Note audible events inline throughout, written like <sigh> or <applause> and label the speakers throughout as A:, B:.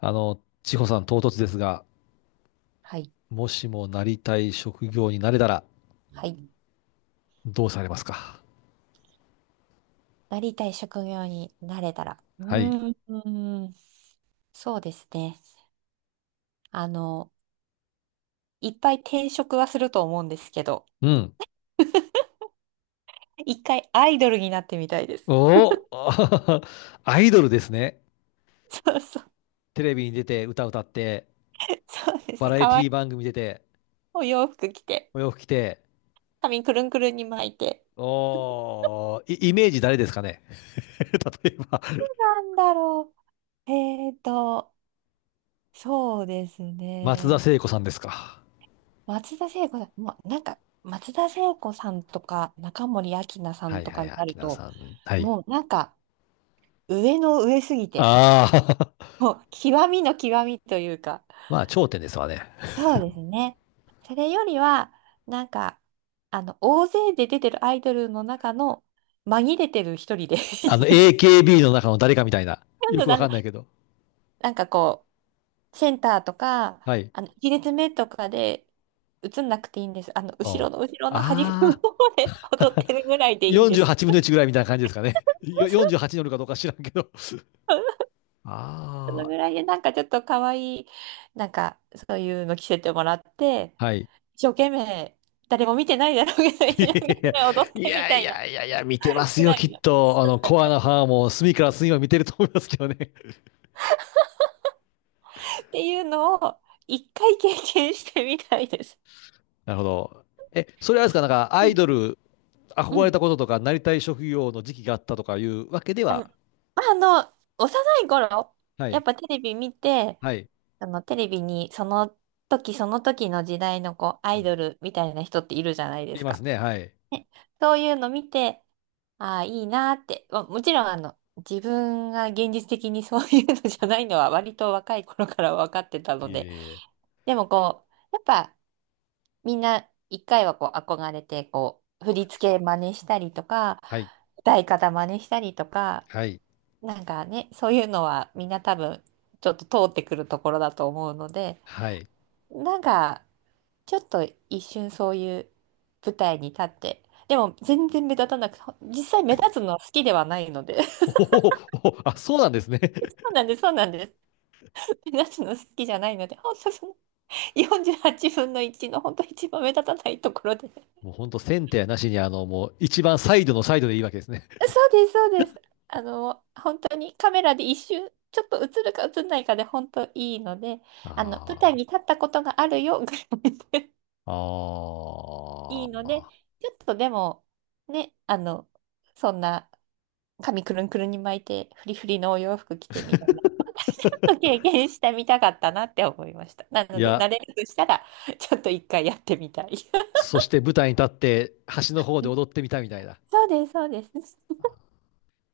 A: 千穂さん、唐突ですが、
B: はい。
A: もしもなりたい職業になれたら、
B: はい。
A: どうされますか？
B: なりたい職業になれたら。う
A: はい。
B: ーん。うーん、そうですね。あの、いっぱい転職はすると思うんですけど、
A: うん。
B: 一回アイドルになってみたいです。
A: おお。 <laughs> アイドルですね。
B: <laughs> そうそう。
A: テレビに出て、歌歌って、
B: そうです
A: バ
B: ね。
A: ラエ
B: か
A: テ
B: わい
A: ィ
B: い
A: 番組出て、
B: お洋服着て、
A: お洋服着て、
B: 髪くるんくるんに巻いて。
A: おー、イイメージ誰ですかね？ <laughs> 例えば、
B: なんだろう。そうです
A: 松田
B: ね。
A: 聖子さんですか。
B: 松田聖子さん、もうなんか、松田聖子さんとか、中森明菜さ
A: は
B: ん
A: い
B: と
A: はい
B: か
A: はい、
B: になる
A: 秋名
B: と、
A: さん。はい。
B: もうなんか、上の上すぎて、
A: ああ。 <laughs>
B: もう極みの極みというか、
A: まあ、頂点ですわね。
B: そうですね。それよりは、なんか、大勢で出てるアイドルの中の紛れてる一人で <laughs> いいです。
A: AKB の中の誰かみたいな。よ
B: なん
A: く
B: か
A: わ
B: あ
A: か
B: の
A: んないけど。
B: なんかこセンターとか、
A: はい。
B: あの、1列目とかで映んなくていいんです。あの、後
A: あ
B: ろの後ろの端っこの
A: あ
B: 方で踊ってるぐらいで
A: ー、
B: いいんで
A: 48
B: す。
A: 分の1ぐらいみたいな感じですかね。よ48に乗るかどうか知らんけど。
B: その
A: あ
B: ぐらいで、ちょっと可愛い、そういうの着せてもらって、
A: あ、<laughs> はい。
B: 一生懸命、誰も見てないだろうけど、
A: <laughs>
B: 一生懸命踊っ
A: い
B: てみ
A: や
B: た
A: い
B: いな、
A: やいやいや、見てます
B: ぐ
A: よ、
B: ら
A: き
B: い
A: っ
B: の。っ
A: と。コアなファンも隅から隅を見てると思いますけどね。
B: ていうのを、一回経験してみたいです。
A: <laughs> なるほど。え、それはあれですか、なんか、
B: う
A: アイ
B: ん。
A: ドル、
B: う
A: 憧れ
B: ん、
A: たこととか、なりたい職業の時期があったとかいうわけで
B: あの、
A: は、
B: まあ、あ幼い頃、
A: は
B: やっ
A: い、
B: ぱテレビ見て、
A: はい、
B: あの、テレビにその時その時の時代のこう、ア
A: う
B: イ
A: ん、
B: ドルみたいな人っているじゃないで
A: い
B: す
A: ま
B: か。
A: すね、はい。
B: ね、そういうの見て、ああ、いいなーって。まあ、もちろん、あの、自分が現実的に <laughs> そういうのじゃないのは割と若い頃から分かってたの
A: いえい
B: で。
A: え、
B: でもこう、やっぱみんな一回はこう憧れて、こう、振
A: こ
B: り
A: れ
B: 付け真似したりとか、
A: はい、
B: 歌い方真似したりとか、
A: はい、
B: なんかね、そういうのはみんな多分ちょっと通ってくるところだと思うので、
A: はい。
B: なんかちょっと一瞬そういう舞台に立って、でも全然目立たなくて、実際目立つのは好きではないので。<laughs> そ
A: おお、おおあ、そうなんですね。
B: うなんです、そうなんです。目立つの好きじゃないので、ほんその48分の1の本当一番目立たないところで。
A: もう
B: <laughs>
A: ほんとセンターなしに、もう一番サイドのサイドでいいわけですね。<laughs>
B: そうです、そうです。あの、本当にカメラで一瞬、ちょっと映るか映んないかで本当いいので、あの、舞台
A: あ
B: に立ったことがあるよぐらいで
A: あ、
B: <laughs> いいので、
A: ああ。
B: ちょっとでも、ね、あの、そんな髪くるんくるんに巻いて、フリフリのお洋服着てみたいな、<laughs> ちょっと経験してみたかったなって思いました。な
A: い
B: ので、慣
A: や、
B: れるとしたら、ちょっと一回やってみたい。
A: そして舞台に立って橋の方で
B: <laughs>
A: 踊ってみたみたいな。
B: そうです、そうです。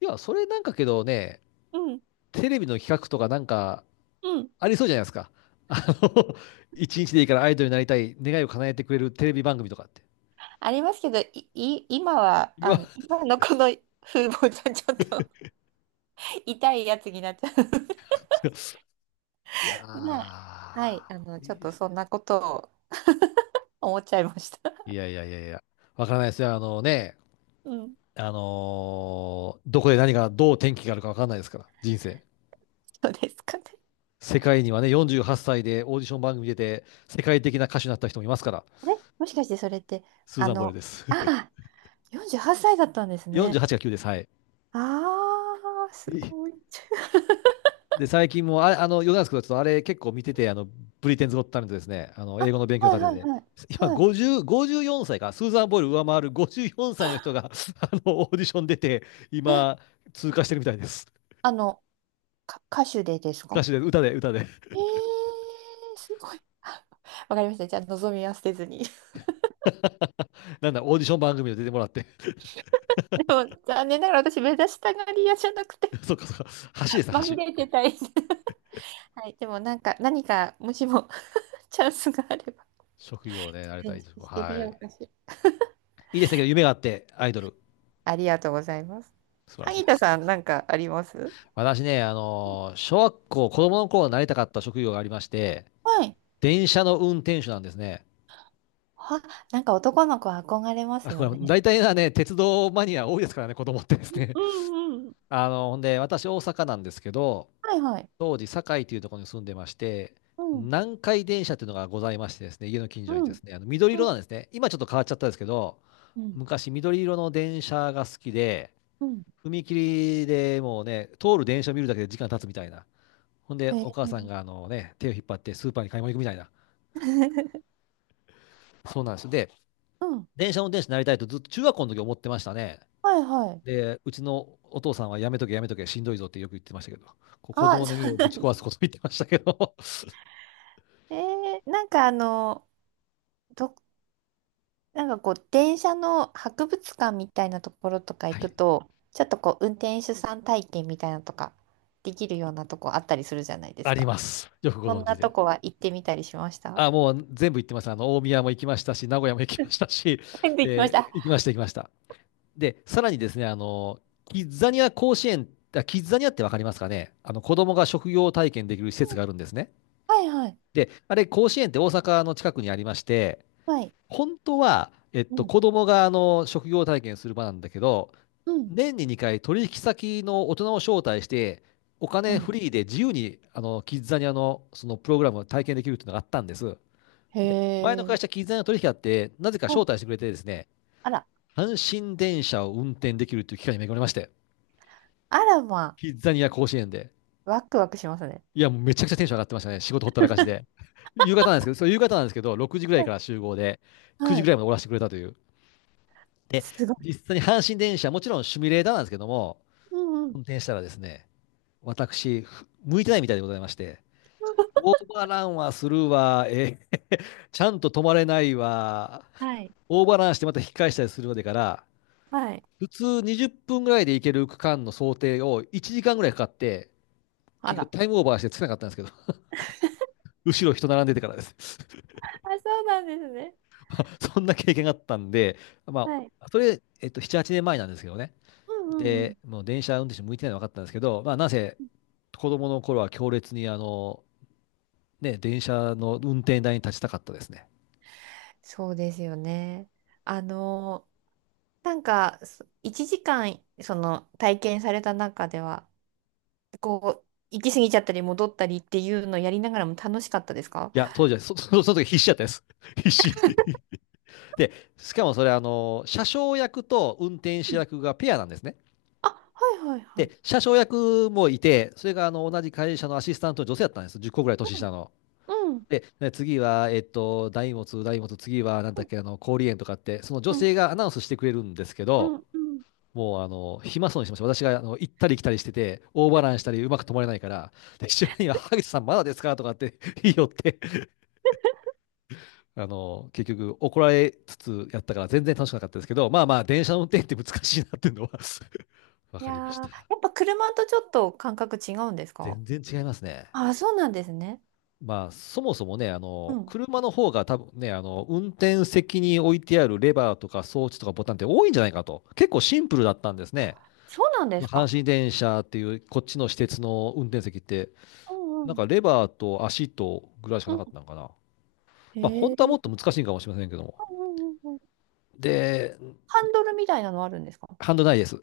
A: いや、それなんかけどね、
B: うん、
A: テレビの企画とかなんか
B: うん。
A: ありそうじゃないですか。あの、<laughs> 一日でいいからアイドルになりたい願いを叶えてくれるテレビ番組とかって。
B: ありますけど、今は、
A: い
B: あ
A: や、
B: の、今のこの風貌じゃちょっと痛いやつになっちゃ
A: <laughs> いや
B: う。<laughs> まあ、はい、あの、
A: ー
B: ち
A: い
B: ょ
A: い
B: っ
A: で
B: と
A: すね。
B: そんなことを <laughs> 思っちゃいました。
A: いやいやいやいや、わからないですよ。あのね、
B: うん、
A: どこで何が、どう転機があるか分かんないですから、人生。
B: そうですかね。
A: 世界にはね、48歳でオーディション番組出て、世界的な歌手になった人もいますから、
B: あれもしかしてそれって、
A: スー
B: あ
A: ザン・ボイルで
B: の、
A: す。<laughs>
B: ああ、48歳だったんですね。
A: 48が9です、はい。
B: ああ、すごい。<laughs>
A: で、最近も、あれ、余談ですけど、ちょっとあれ結構見てて、ブリテンズ・ゴット・タレントですね、
B: あ、
A: 英語の勉強
B: は
A: 家
B: い
A: 庭
B: はい
A: で、
B: はい。
A: 今
B: はい。
A: 50、54歳か、スーザン・ボイル上回る54歳の人が、<laughs> オーディション出て、
B: え、
A: 今、通過してるみたいです。
B: あの、歌手でですか？
A: 歌手で、歌で、歌で。
B: えー、すごい。<laughs> あ、わかりました。じゃあ、望みは捨てずに。
A: なんだ、オーディション番組で出てもらって。
B: <laughs> でも、残念ながら私、目指したがり屋じゃなくて、
A: <laughs> そっかそっか。橋です
B: まみ
A: ね、
B: れ
A: 橋。
B: てたい。<laughs> はい。でも、もしも、チャンスがあれば、
A: 職
B: チ
A: 業ね、なれ
B: ャレ
A: た
B: ン
A: い
B: ジ
A: 職。
B: してみ
A: は
B: よ
A: い。
B: うかしら。
A: いいですねけど、夢があって、アイドル。
B: ありがとうございます。
A: 素晴らしい
B: 萩
A: で
B: 田
A: す。
B: さん、なんかあります？
A: 私ね、小学校、子供の頃なりたかった職業がありまして、
B: はい。
A: 電車の運転手なんですね。
B: は、なんか男の子は憧れま
A: あ、
B: す
A: こ
B: よ
A: れ、
B: ね。
A: 大体はね、鉄道マニア多いですからね、子供ってですね。
B: うんうん、
A: <laughs> ほんで、私、大阪なんですけど、
B: はいはい。
A: 当時、堺というところに住んでまして、
B: うん。
A: 南海電車というのがございましてですね、家の近所に
B: う
A: で
B: ん
A: すね、あの緑色
B: うん
A: なんですね。今ちょっと変わっちゃったんですけど、
B: うん
A: 昔、緑色の電車が好きで、
B: うん、
A: 踏切でもうね、通る電車見るだけで時間経つみたいな。ほんで、
B: へえ。
A: お母さんがあのね、手を引っ張ってスーパーに買い物行くみたいな。
B: <laughs>
A: そうなんですよ。で、
B: うん、
A: 電車運転手になりたいとずっと中学校の時思ってましたね。
B: はいはい。
A: で、うちのお父さんはやめとけやめとけしんどいぞってよく言ってましたけど、こう子
B: あ、
A: 供の
B: そ
A: 夢
B: う
A: を
B: な
A: ぶ
B: ん
A: ち
B: で
A: 壊
B: す。
A: すこと言ってましたけど、<laughs>
B: <laughs> えー、なんかあの、ど、なんかこう、電車の博物館みたいなところとか行
A: はい、
B: くと、ちょっとこう、運転手さん体験みたいなのとか、できるようなとこあったりするじゃないで
A: あ
B: す
A: り
B: か。
A: ます。よくご
B: そん
A: 存
B: な
A: 知
B: と
A: で。
B: こは行ってみたりしました？
A: あ、もう全部行ってます。大宮も行きましたし、名古屋も行きましたし、
B: うんで <laughs> きまし
A: で、
B: た。
A: 行きました行きました。で、さらにですね、キッザニア甲子園、キッザニアってわかりますかね、あの、子供が職業体験できる施設があるんですね。
B: はいはい。
A: で、あれ、甲子園って大阪の近くにありまして、
B: はい。
A: 本当は、
B: うん
A: 子供があの、職業体験する場なんだけど、
B: うん
A: 年に2回取引先の大人を招待して、お
B: う
A: 金
B: ん、
A: フリーで自由に、キッザニアのそのプログラムを体験できるっていうのがあったんです。
B: へ
A: で、前の会
B: え。
A: 社、キッザニアの取引あって、なぜか
B: お、
A: 招待してくれてですね、
B: あら、
A: 阪神電車を運転できるっていう機会に恵まれまして、
B: あらま、
A: キッザニア甲子園で。
B: ワクワクしますね。
A: いや、もうめちゃくちゃテンション上がってましたね。仕事ほったらかしで。<laughs> 夕方なんですけど、そう夕方なんですけど、6時ぐらい
B: う
A: か
B: ん、
A: ら集合で、9
B: は
A: 時ぐ
B: い。
A: らいまで終わらせてくれたという。で、
B: すごい。
A: 実際に阪神電車、もちろんシミュレーターなんですけども、
B: うんうん。
A: 運転したらですね、私、向いてないみたいでございまして、オーバーランはするわ、え、ちゃんと止まれないわ、
B: はい。
A: オーバーランしてまた引き返したりするまでから、
B: はい。
A: 普通20分ぐらいで行ける区間の想定を1時間ぐらいかかって、
B: あ
A: 結局
B: ら。
A: タイムオーバーしてつけなかったんですけど、後ろ人並んでてからです。
B: あ、そうなんですね。
A: <laughs> そんな経験があったんで、ま
B: はい。
A: あ、それ、7、8年前なんですけどね。
B: うんうんうん。
A: で、もう電車運転手向いてないの分かったんですけど、まあ、なぜ子供の頃は強烈に、ね、電車の運転台に立ちたかったですね。
B: そうですよね。あの、一時間、その、体験された中では、こう、行き過ぎちゃったり戻ったりっていうのをやりながらも楽しかったですか？
A: いや、当時は、そ、<laughs> そその時必死だったです。<laughs> 必死。<laughs> で、しかもそれ、車掌役と運転
B: う
A: 手
B: ん、
A: 役がペアなんですね。
B: あ、はいはいはい。
A: で、車掌役もいて、それが、同じ会社のアシスタントの女性だったんです。10個ぐらい年
B: う
A: 下
B: ん
A: の。
B: うん。
A: で、ね次は、大物、大物、次は、なん
B: う
A: だっ
B: ん
A: け、氷園とかって、その女
B: うん
A: 性がアナウンスしてくれるんですけ
B: うん
A: ど、
B: うん、
A: もう、暇そうにしてました。私が、行ったり来たりしてて、オーバーランしたり、うまく止まれないから、で、一緒には、萩田さんまだですかとかって <laughs> 言いよって、結局、怒られつつやったから、全然楽しくなかったですけど、まあまあ、電車の運転って難しいなっていうのは <laughs> わ
B: い
A: か
B: やー、
A: りまし
B: や
A: た。
B: っぱ車とちょっと感覚違うんですか？
A: 全然違いますね。
B: あ、そうなんですね。
A: まあ、そもそもね、
B: うん、
A: 車の方が多分ね、運転席に置いてあるレバーとか装置とかボタンって多いんじゃないかと。結構シンプルだったんですね。
B: そうなんで
A: その
B: すか。
A: 阪神電車っていう、こっちの私鉄の運転席って、
B: うん
A: な
B: う
A: ん
B: ん。
A: かレバーと足とぐらいしかなかっ
B: う
A: たのかな。
B: ん。
A: まあ、
B: へ
A: 本
B: え。
A: 当はもっと
B: う
A: 難しいかもしれませんけども。
B: んうんうんうん。
A: で、
B: ハンドルみたいなのあるんですか？
A: ハンドルないです。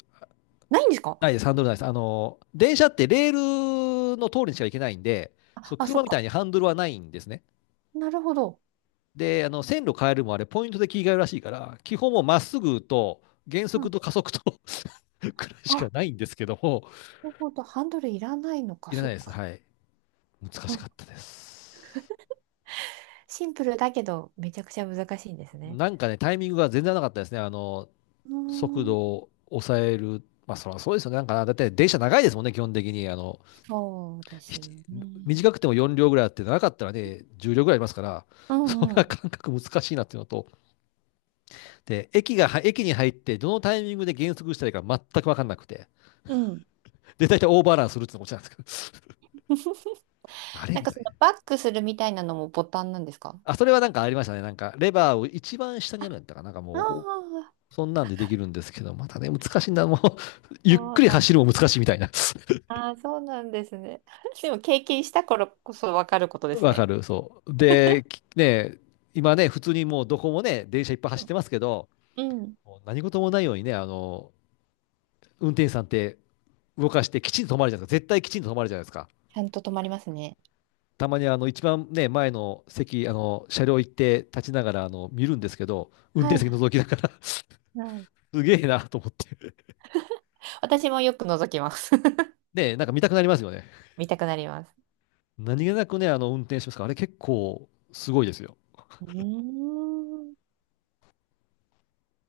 B: ないんですか？
A: ないです、ハンドルないです。電車ってレールの通りにしか行けないんで、
B: あ、
A: そう、
B: あ、そ
A: 車
B: っ
A: みたい
B: か。
A: にハンドルはないんですね。
B: なるほど。
A: で、線路変えるもあれ、ポイントで切り替えるらしいから、基本もまっすぐと、減
B: う
A: 速
B: ん、
A: と加速と <laughs> くらい
B: あ、
A: しか
B: な
A: ないんですけども、
B: るほど。ハンドルいらないのか、
A: いらな
B: そっ
A: いです。
B: か。
A: はい。難
B: う
A: し
B: ん、
A: かったです。
B: シンプルだけど、めちゃくちゃ難しいんですね。
A: なんかね、タイミングが全然なかったですね。
B: うー
A: 速
B: ん、
A: 度を抑える。まあ、そらそうですよね。なんかな、だって電車長いですもんね、基本的に。
B: そうです
A: ひ
B: よね。
A: 短くても4両ぐらいあって、長かったらね、10両ぐらいありますから、
B: う
A: <laughs> そん
B: んう
A: な
B: ん。
A: 感覚難しいなっていうのと、で、駅が、駅に入って、どのタイミングで減速したらいいか全く分かんなくて。
B: うん。
A: で、大体オーバーランするってのも落ちなんですけど、
B: <laughs>
A: <laughs> あれ
B: なん
A: み
B: か
A: た
B: そ
A: い
B: の
A: な。
B: バックするみたいなのもボタンなんですか？
A: あ、それはなんかありましたね。なんか、レバーを一番下にあるんだったかな。なんか
B: あ、
A: もう、お
B: あ、
A: そんなんでできるんですけど、またね、難しいんだ。もう、<laughs> ゆっ
B: そ
A: く
B: う
A: り
B: なん、
A: 走るも難しいみたいな。
B: あー、そうなんですね。<laughs> でも経験した頃こそわかること
A: <laughs>
B: です
A: わか
B: ね。
A: る、そう。で、ね、今ね、普通にもうどこもね、電車いっぱい走ってますけど、
B: うん。
A: もう何事もないようにね、運転手さんって動かしてきちんと止まるじゃないですか。絶対きちんと止まるじゃないですか。
B: ちゃんと止まりますね。
A: たまにあの一番ね、前の席、車両行って立ちながら、見るんですけど、運
B: は
A: 転
B: い
A: 席
B: は
A: 覗きながら
B: いはい。
A: すげえなと思って。
B: 私もよく覗きます。<laughs>
A: で、なんか見たくなりますよね。
B: 見たくなります。
A: 何気なくね、運転しますから、あれ結構すごいですよ。
B: うーん。